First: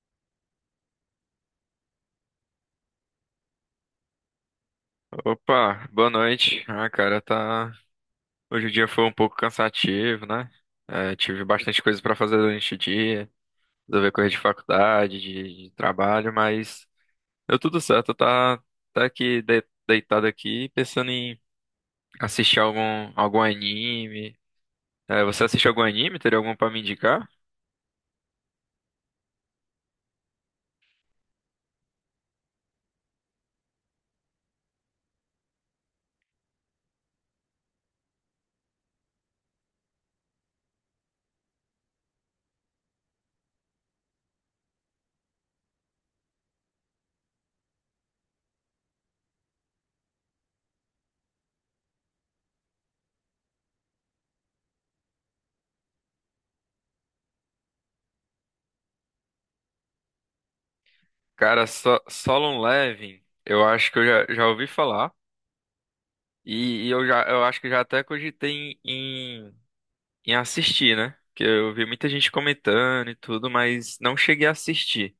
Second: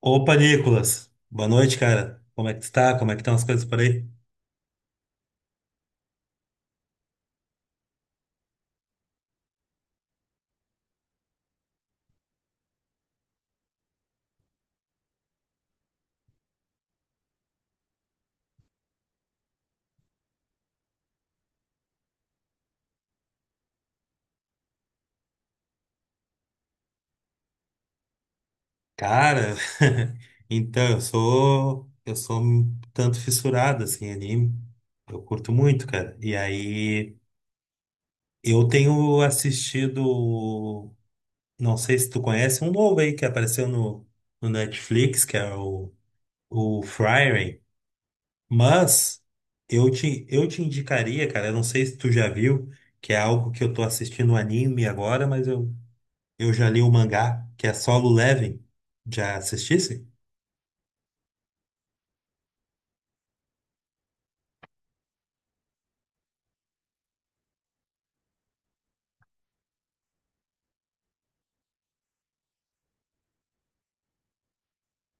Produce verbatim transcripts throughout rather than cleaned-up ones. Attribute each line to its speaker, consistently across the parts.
Speaker 1: Opa, Nicolas. Boa noite, cara. Como é que tu tá? Como é que estão as coisas por aí?
Speaker 2: Opa, boa noite. Ah, cara, tá. Hoje o dia foi um pouco cansativo, né? É, tive bastante coisa pra fazer durante o dia, resolver coisa de faculdade, de, de trabalho, mas deu tudo certo. Tá, tá aqui de- deitado aqui, pensando em assistir algum algum anime. É, você assiste algum anime? Teria algum pra me indicar?
Speaker 1: Cara, então, eu sou eu sou um tanto fissurado assim em anime. Eu curto muito, cara. E aí eu tenho assistido, não sei se tu conhece, um novo aí que apareceu no, no Netflix, que é o o Frieren, mas eu te eu te indicaria, cara, eu não sei se tu já viu, que é algo que eu tô assistindo um anime agora, mas eu Eu já li o mangá, que é Solo Leveling. Já assistisse?
Speaker 2: Cara, so, Solo Leveling, eu acho que eu já, já ouvi falar e, e eu já eu acho que já até cogitei em em assistir, né? Que eu vi muita gente comentando e tudo, mas não cheguei a assistir.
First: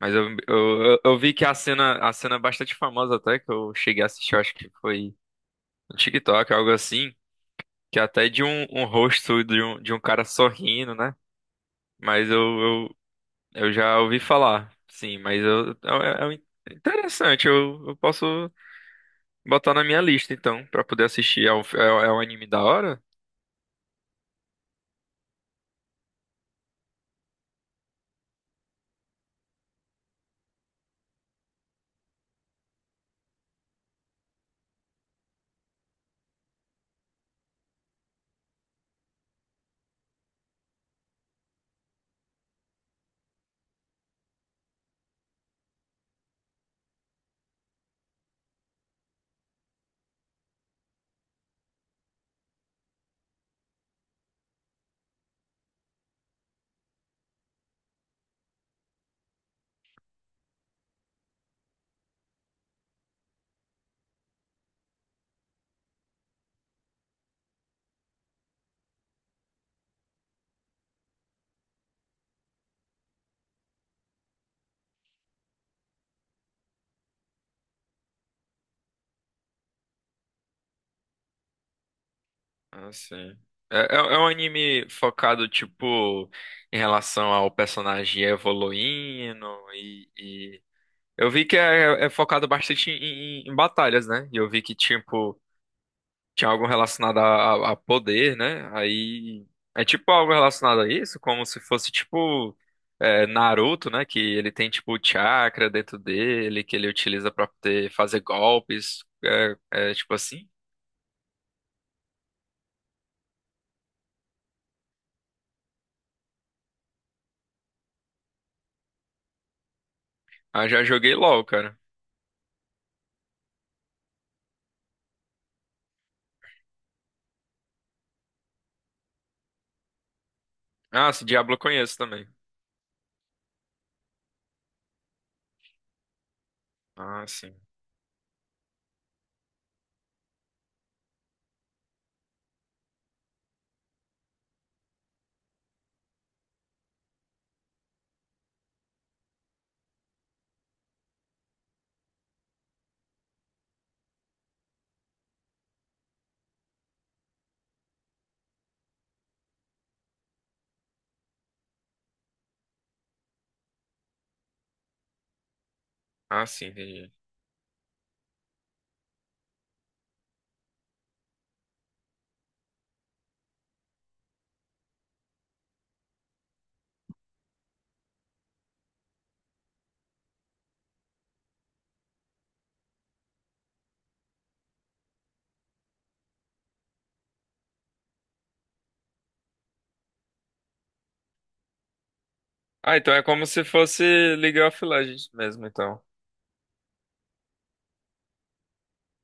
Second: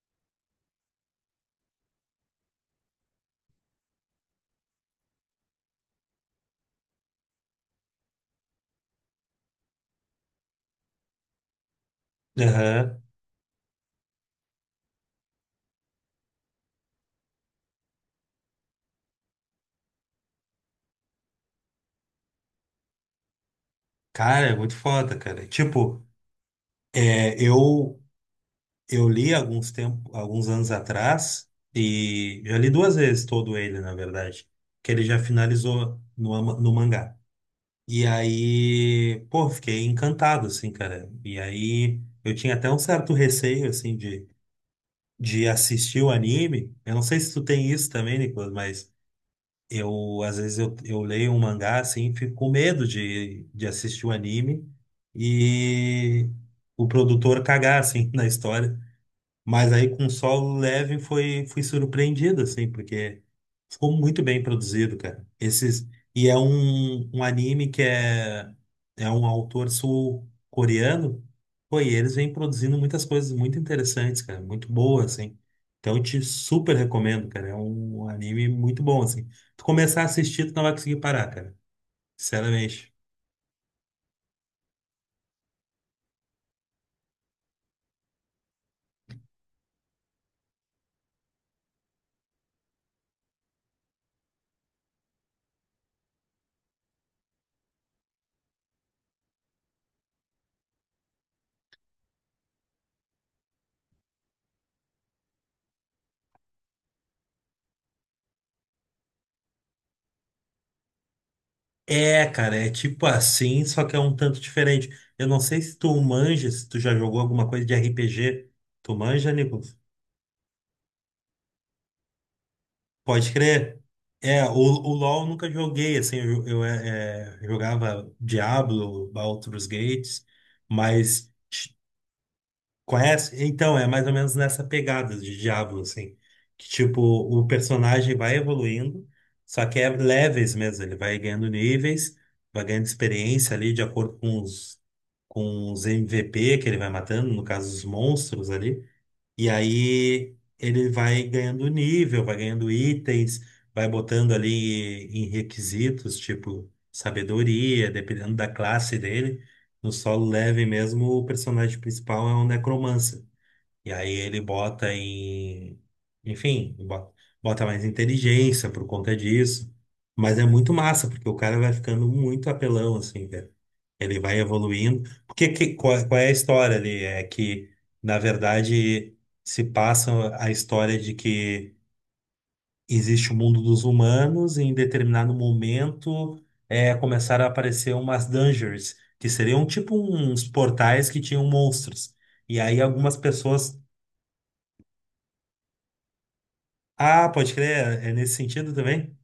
Speaker 2: Mas eu, eu, eu eu vi que a cena, a cena é bastante famosa até, que eu cheguei a assistir, eu acho que foi no TikTok, algo assim, que é até de um, um rosto de um, de um cara sorrindo, né? Mas eu, eu,
Speaker 1: Aham.
Speaker 2: eu já ouvi falar, sim, mas eu, é, é, é interessante, eu, eu posso botar na minha lista, então, pra poder assistir. É um, é um é um anime da hora?
Speaker 1: Cara, é muito foda, cara. Tipo, é, eu eu li alguns tempo, alguns anos atrás e já li duas vezes todo ele, na verdade, que ele já finalizou no, ama- no mangá. E aí, pô, fiquei encantado, assim, cara. E aí, eu tinha até um certo receio, assim, de, de assistir o anime. Eu não sei se tu tem isso também, Nicolas, mas eu, às vezes, eu, eu leio um mangá, assim, fico com medo de, de assistir o anime e o produtor cagar, assim, na história. Mas aí com solo leve foi fui surpreendido assim, porque ficou muito bem produzido, cara. Esses e é um, um anime que é é um autor sul-coreano. Pô, e eles vêm produzindo muitas coisas muito interessantes, cara, muito boas assim. Então eu te super recomendo, cara. É um anime muito bom assim. Tu começar a assistir, tu não vai conseguir parar, cara. Sinceramente.
Speaker 2: Ah, sim. É, é, é um anime focado, tipo, em relação ao personagem evoluindo e, e... Eu vi que é, é focado bastante em, em- em batalhas, né? E eu vi que, tipo, tinha algo relacionado a, a a poder, né? Aí... É tipo algo relacionado a isso, como se fosse, tipo, é, Naruto, né? Que ele tem, tipo, o chakra dentro dele, que ele utiliza pra poder fazer golpes. É, é tipo assim.
Speaker 1: É, cara, é tipo assim, só que é um tanto diferente. Eu não sei se tu manja, se tu já jogou alguma coisa de R P G. Tu manja, Nicolas?
Speaker 2: Ah, já joguei LOL, cara.
Speaker 1: Pode crer. É, o, o LoL eu nunca joguei, assim, eu, eu, é, é, jogava Diablo, Baldur's Gates,
Speaker 2: Ah, esse
Speaker 1: mas
Speaker 2: Diablo eu conheço também.
Speaker 1: conhece? Então, é mais ou menos nessa pegada de Diablo, assim. Que, tipo,
Speaker 2: Ah,
Speaker 1: o
Speaker 2: sim.
Speaker 1: personagem vai evoluindo, só que é levels mesmo. Ele vai ganhando níveis, vai ganhando experiência ali, de acordo com os, com os M V P que ele vai matando, no caso, os monstros ali. E aí ele vai ganhando nível, vai ganhando itens, vai botando ali em requisitos, tipo sabedoria, dependendo da classe dele. No solo leve mesmo, o personagem principal é um necromancer. E aí ele bota em.
Speaker 2: Ah, sim,
Speaker 1: Enfim, bota,
Speaker 2: entendi.
Speaker 1: bota mais inteligência por conta disso. Mas é muito massa, porque o cara vai ficando muito apelão, assim, cara. Ele vai evoluindo. Porque que, qual, qual é a história ali? É que, na verdade, se passa a história de que existe o mundo dos humanos e em determinado momento é, começaram a aparecer umas dungeons, que seriam tipo uns portais que tinham monstros. E aí
Speaker 2: Ah, então
Speaker 1: algumas
Speaker 2: é como se
Speaker 1: pessoas...
Speaker 2: fosse League of Legends mesmo, então.
Speaker 1: Ah, pode crer, é nesse sentido também?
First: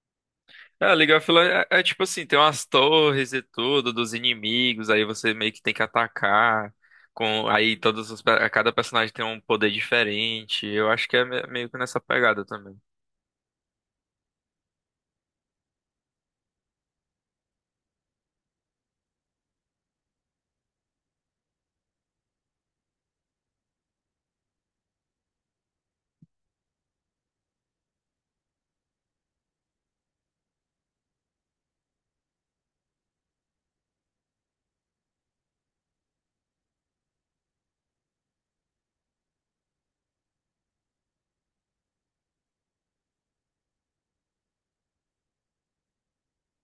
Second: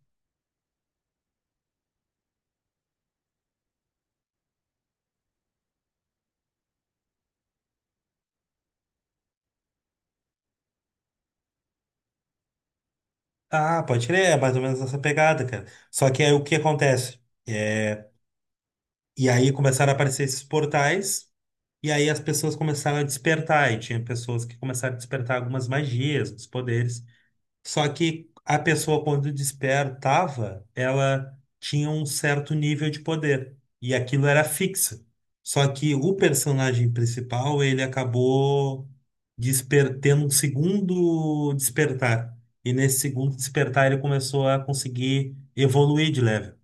Speaker 2: É, League of Legends é, é tipo assim, tem umas torres e tudo dos inimigos, aí você meio que tem que atacar com aí todos os pe- cada personagem tem um poder diferente. Eu acho que é me- meio que nessa pegada também.
Speaker 1: Ah, pode crer, é mais ou menos essa pegada, cara. Só que aí o que acontece? É, e aí começaram a aparecer esses portais, e aí as pessoas começaram a despertar, e tinha pessoas que começaram a despertar algumas magias, uns poderes. Só que a pessoa, quando despertava, ela tinha um certo nível de poder. E aquilo era fixo. Só que o personagem principal, ele acabou desper- tendo um segundo despertar. E nesse segundo despertar, ele começou a conseguir evoluir de level.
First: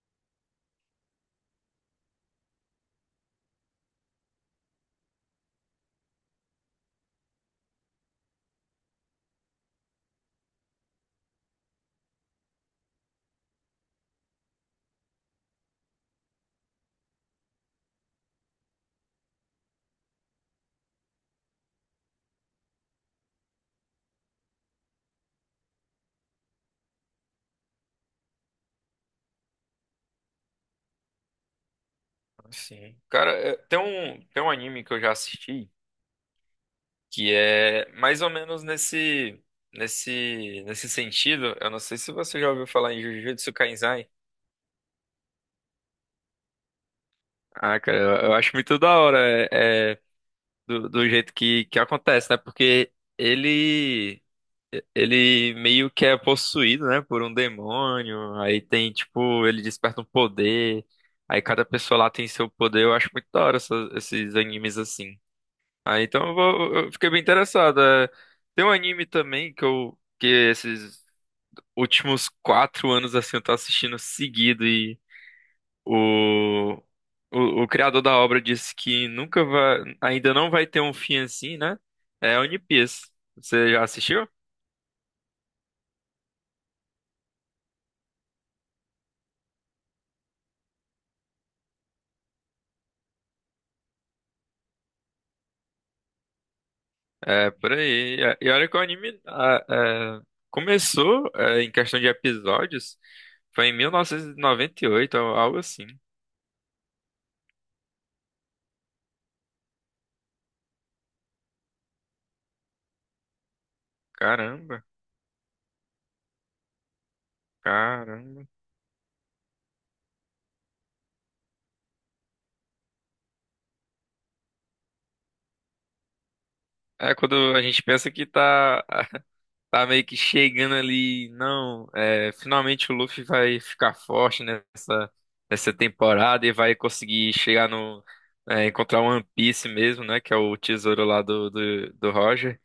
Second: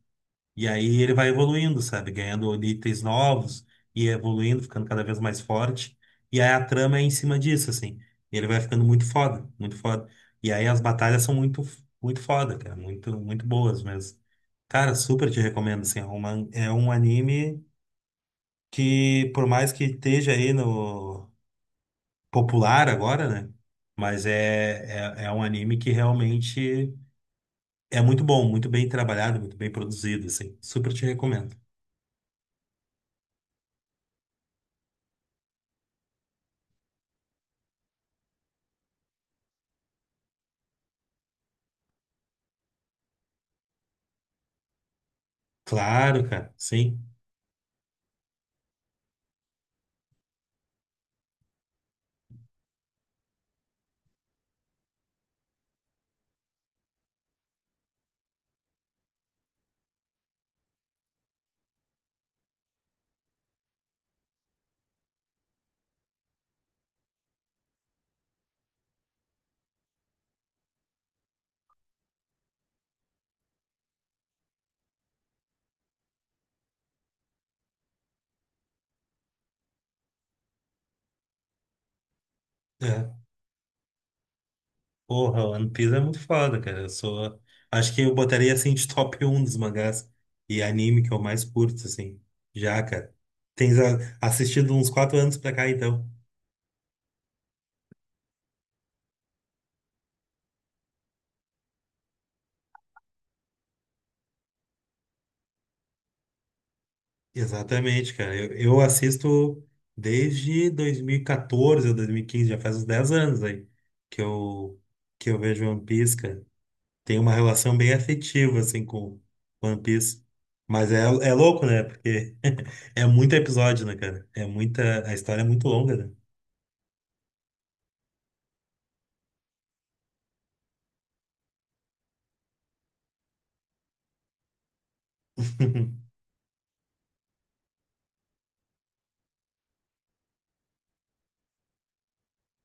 Speaker 1: E aí ele vai evoluindo, sabe? Ganhando itens novos e evoluindo, ficando cada vez mais forte. E aí a trama é em cima disso, assim. Ele vai ficando muito foda, muito foda. E aí as batalhas são muito, muito foda, cara. Muito, muito boas mesmo. Cara, super te recomendo, assim. É uma, é um anime que, por mais que esteja aí no popular agora, né? Mas é, é, é um anime que realmente é muito bom, muito bem trabalhado, muito bem produzido, assim. Super te recomendo.
Speaker 2: Ah, sim. Cara, é, tem um tem um anime que eu já assisti que é mais ou menos nesse nesse nesse sentido. Eu não sei se você já ouviu falar em Jujutsu Kaisen.
Speaker 1: Claro, cara, sim.
Speaker 2: Ah, cara, eu, eu acho muito da hora é, é, do, do jeito que, que acontece, né? Porque ele ele meio que é possuído, né, por um demônio. Aí tem, tipo, ele desperta um poder. Aí cada pessoa lá tem seu poder. Eu acho muito da hora essas- esses animes assim. Ah, então eu, vou, eu fiquei bem interessado. É, tem um anime também que eu que esses últimos quatro anos assim eu tô assistindo seguido o, o, o criador da obra disse que nunca vai, ainda não vai ter um fim assim, né? É One Piece.
Speaker 1: É.
Speaker 2: Você já assistiu?
Speaker 1: Porra, One Piece é muito foda, cara. Eu sou. Acho que eu botaria assim de top um dos mangás e anime que eu mais curto, assim. Já, cara. Tens a- assistido uns quatro anos pra cá, então.
Speaker 2: É, por aí. E e olha que o anime ah, é, começou, é, em questão de episódios, foi em mil novecentos e noventa e oito, al- algo assim.
Speaker 1: Exatamente, cara. Eu, eu assisto desde dois mil e quatorze ou dois mil e quinze, já faz uns dez anos aí que eu,
Speaker 2: Caramba,
Speaker 1: que eu vejo One Piece, tem uma relação bem
Speaker 2: Caramba.
Speaker 1: afetiva, assim, com One Piece. Mas é, é louco, né? Porque é muito episódio, né, cara? É muita. A história é muito longa, né?
Speaker 2: É quando a gente pensa que tá, tá meio que chegando ali. Não, é, finalmente o Luffy vai ficar forte nessa, nessa temporada e vai conseguir chegar no, é, encontrar o One Piece mesmo, né? Que é o tesouro lá do, do, do Roger.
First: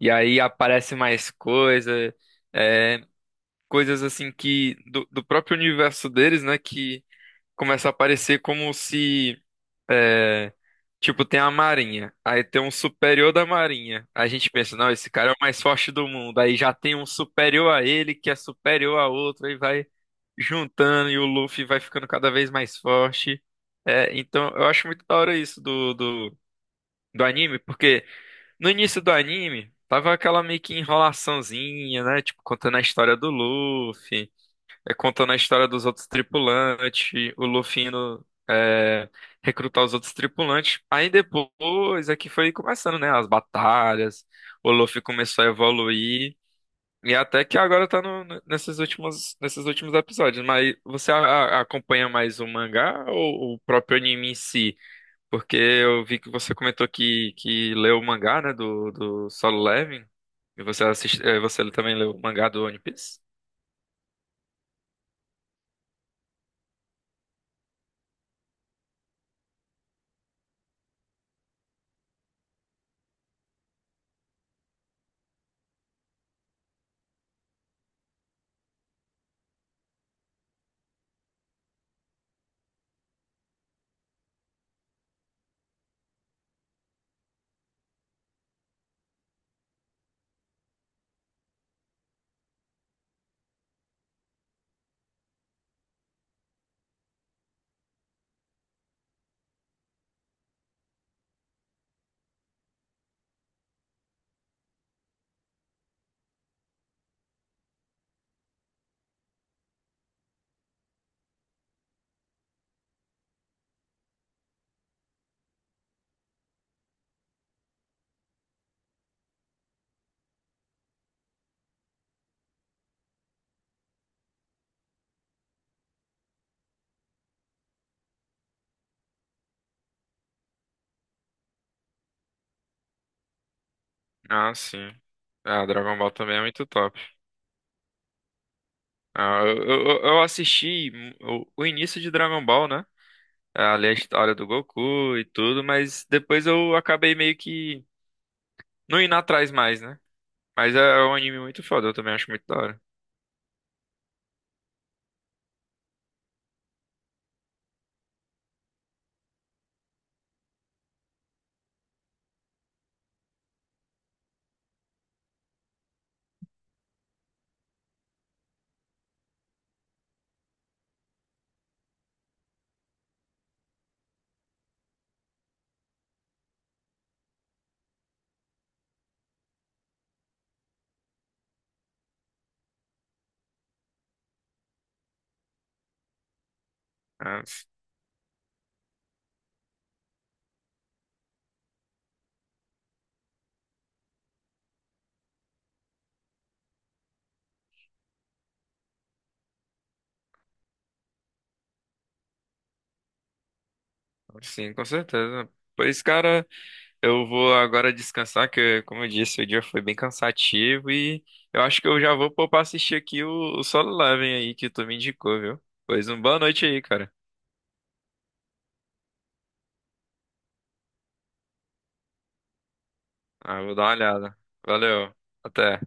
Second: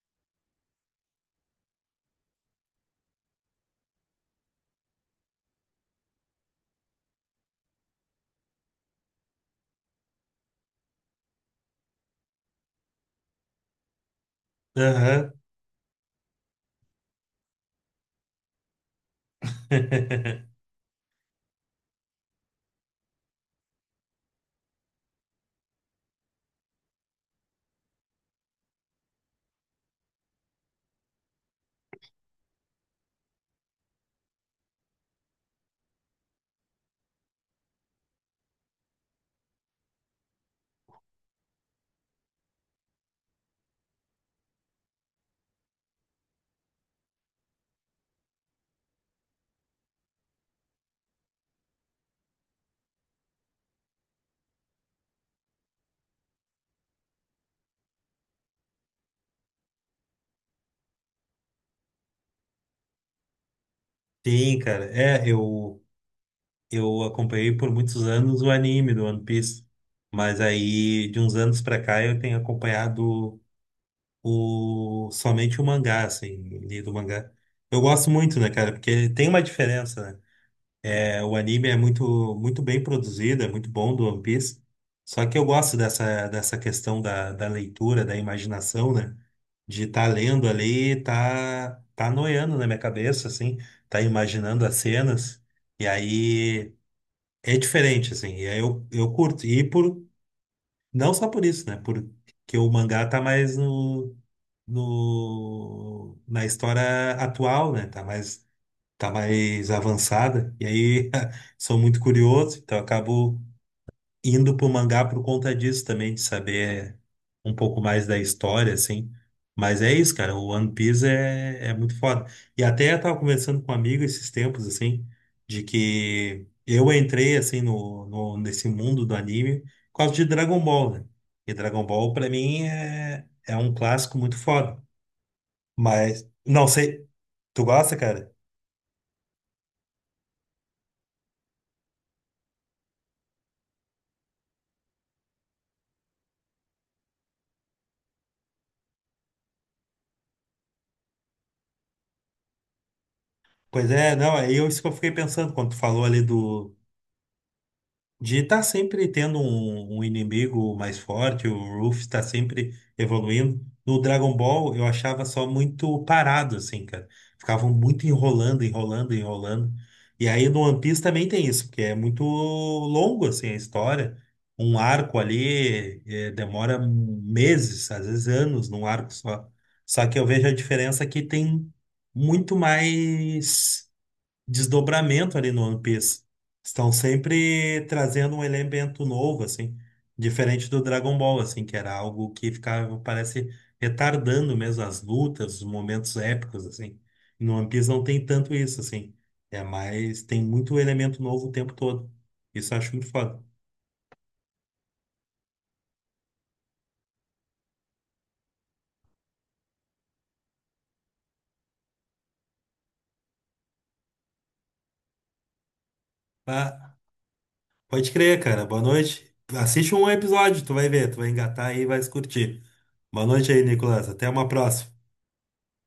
Speaker 2: E aí aparece mais coisa, é, coisas assim que. Do, do próprio universo deles, né? Que começa a aparecer como se. É, tipo, tem a Marinha, aí tem um superior da Marinha. Aí a gente pensa, não, esse cara
Speaker 1: Aham.
Speaker 2: é o mais forte do mundo. Aí já tem um superior a ele, que é superior a outro, aí vai juntando e o Luffy vai ficando cada vez mais forte. É, então, eu acho muito da hora isso do, do, do anime, porque no início do anime tava aquela meio que enrolaçãozinha, né? Tipo, contando a história do Luffy, é, contando a história dos outros tripulantes, o Luffy indo, é, recrutar os outros tripulantes. Aí depois é que foi começando, né? As batalhas, o Luffy começou a evoluir. E até que agora tá no- no- nesses últimos, nesses últimos episódios. Mas você a- a- acompanha mais o mangá ou o próprio anime em si? Porque eu vi que você comentou que, que leu o mangá, né? Do, do Solo Leveling. E você assiste, eh, você também leu o mangá do One Piece?
Speaker 1: Sim, cara. É, eu, eu acompanhei por muitos anos o anime do One Piece. Mas aí, de uns anos pra cá, eu tenho acompanhado o, somente o mangá, assim, lido o mangá. Eu gosto muito, né, cara? Porque tem uma diferença, né? É, o anime é muito, muito bem produzido, é muito bom do One Piece. Só que eu gosto dessa, dessa questão da, da leitura, da imaginação, né? De estar lendo ali, tá, tá noiando na minha cabeça, assim, tá imaginando as cenas. E aí é diferente, assim, e aí eu, eu curto. E por, não só por isso, né? Porque o mangá tá mais no, no, na história atual, né? Tá mais tá mais avançada, e aí sou muito curioso, então acabo indo pro mangá por conta disso também, de saber um pouco mais da história, assim. Mas é isso, cara, o One Piece é, é muito foda. E até eu tava conversando com um amigo esses tempos, assim, de que eu entrei, assim, no, no, nesse mundo do anime por causa de Dragon Ball, né? E Dragon Ball, pra mim, é, é um clássico muito
Speaker 2: Ah,
Speaker 1: foda.
Speaker 2: sim. Ah, Dragon Ball
Speaker 1: Mas,
Speaker 2: também é muito
Speaker 1: não
Speaker 2: top.
Speaker 1: sei, tu gosta, cara?
Speaker 2: Ah, eu, eu, eu assisti o, o início de Dragon Ball, né? É, ali a história do Goku e tudo, mas depois eu acabei meio que não indo atrás mais, né? Mas é é um anime muito foda, eu também acho muito da hora.
Speaker 1: Pois é, não, aí eu, isso que eu fiquei pensando quando tu falou ali do. De estar sempre tendo um, um inimigo mais forte, o Ruff está sempre evoluindo. No Dragon Ball eu achava só muito parado, assim, cara. Ficavam muito enrolando, enrolando, enrolando. E aí no One Piece também tem isso, porque é muito longo, assim, a história. Um arco ali eh, demora meses, às vezes anos, num arco só. Só que eu vejo a diferença que tem muito mais desdobramento ali no One Piece. Estão
Speaker 2: Ah,
Speaker 1: sempre trazendo um elemento novo, assim, diferente do Dragon Ball, assim, que era algo que ficava, parece, retardando mesmo as lutas, os momentos épicos, assim. E no One Piece não tem tanto isso, assim. É mais, tem muito elemento novo o tempo todo. Isso eu acho muito foda.
Speaker 2: sim, com certeza. Pois, cara, eu vou agora descansar, que, como eu disse, o dia foi bem cansativo e eu acho que eu já vou pôr pra assistir aqui o, o Solo Leveling aí que tu me indicou, viu? Pois, uma boa noite aí,
Speaker 1: Ah,
Speaker 2: cara.
Speaker 1: pode crer, cara. Boa noite. Assiste um episódio, tu vai ver, tu vai engatar aí e vai se curtir. Boa noite
Speaker 2: Ah,
Speaker 1: aí,
Speaker 2: vou dar uma
Speaker 1: Nicolas. Até
Speaker 2: olhada.
Speaker 1: uma próxima.
Speaker 2: Valeu. Até.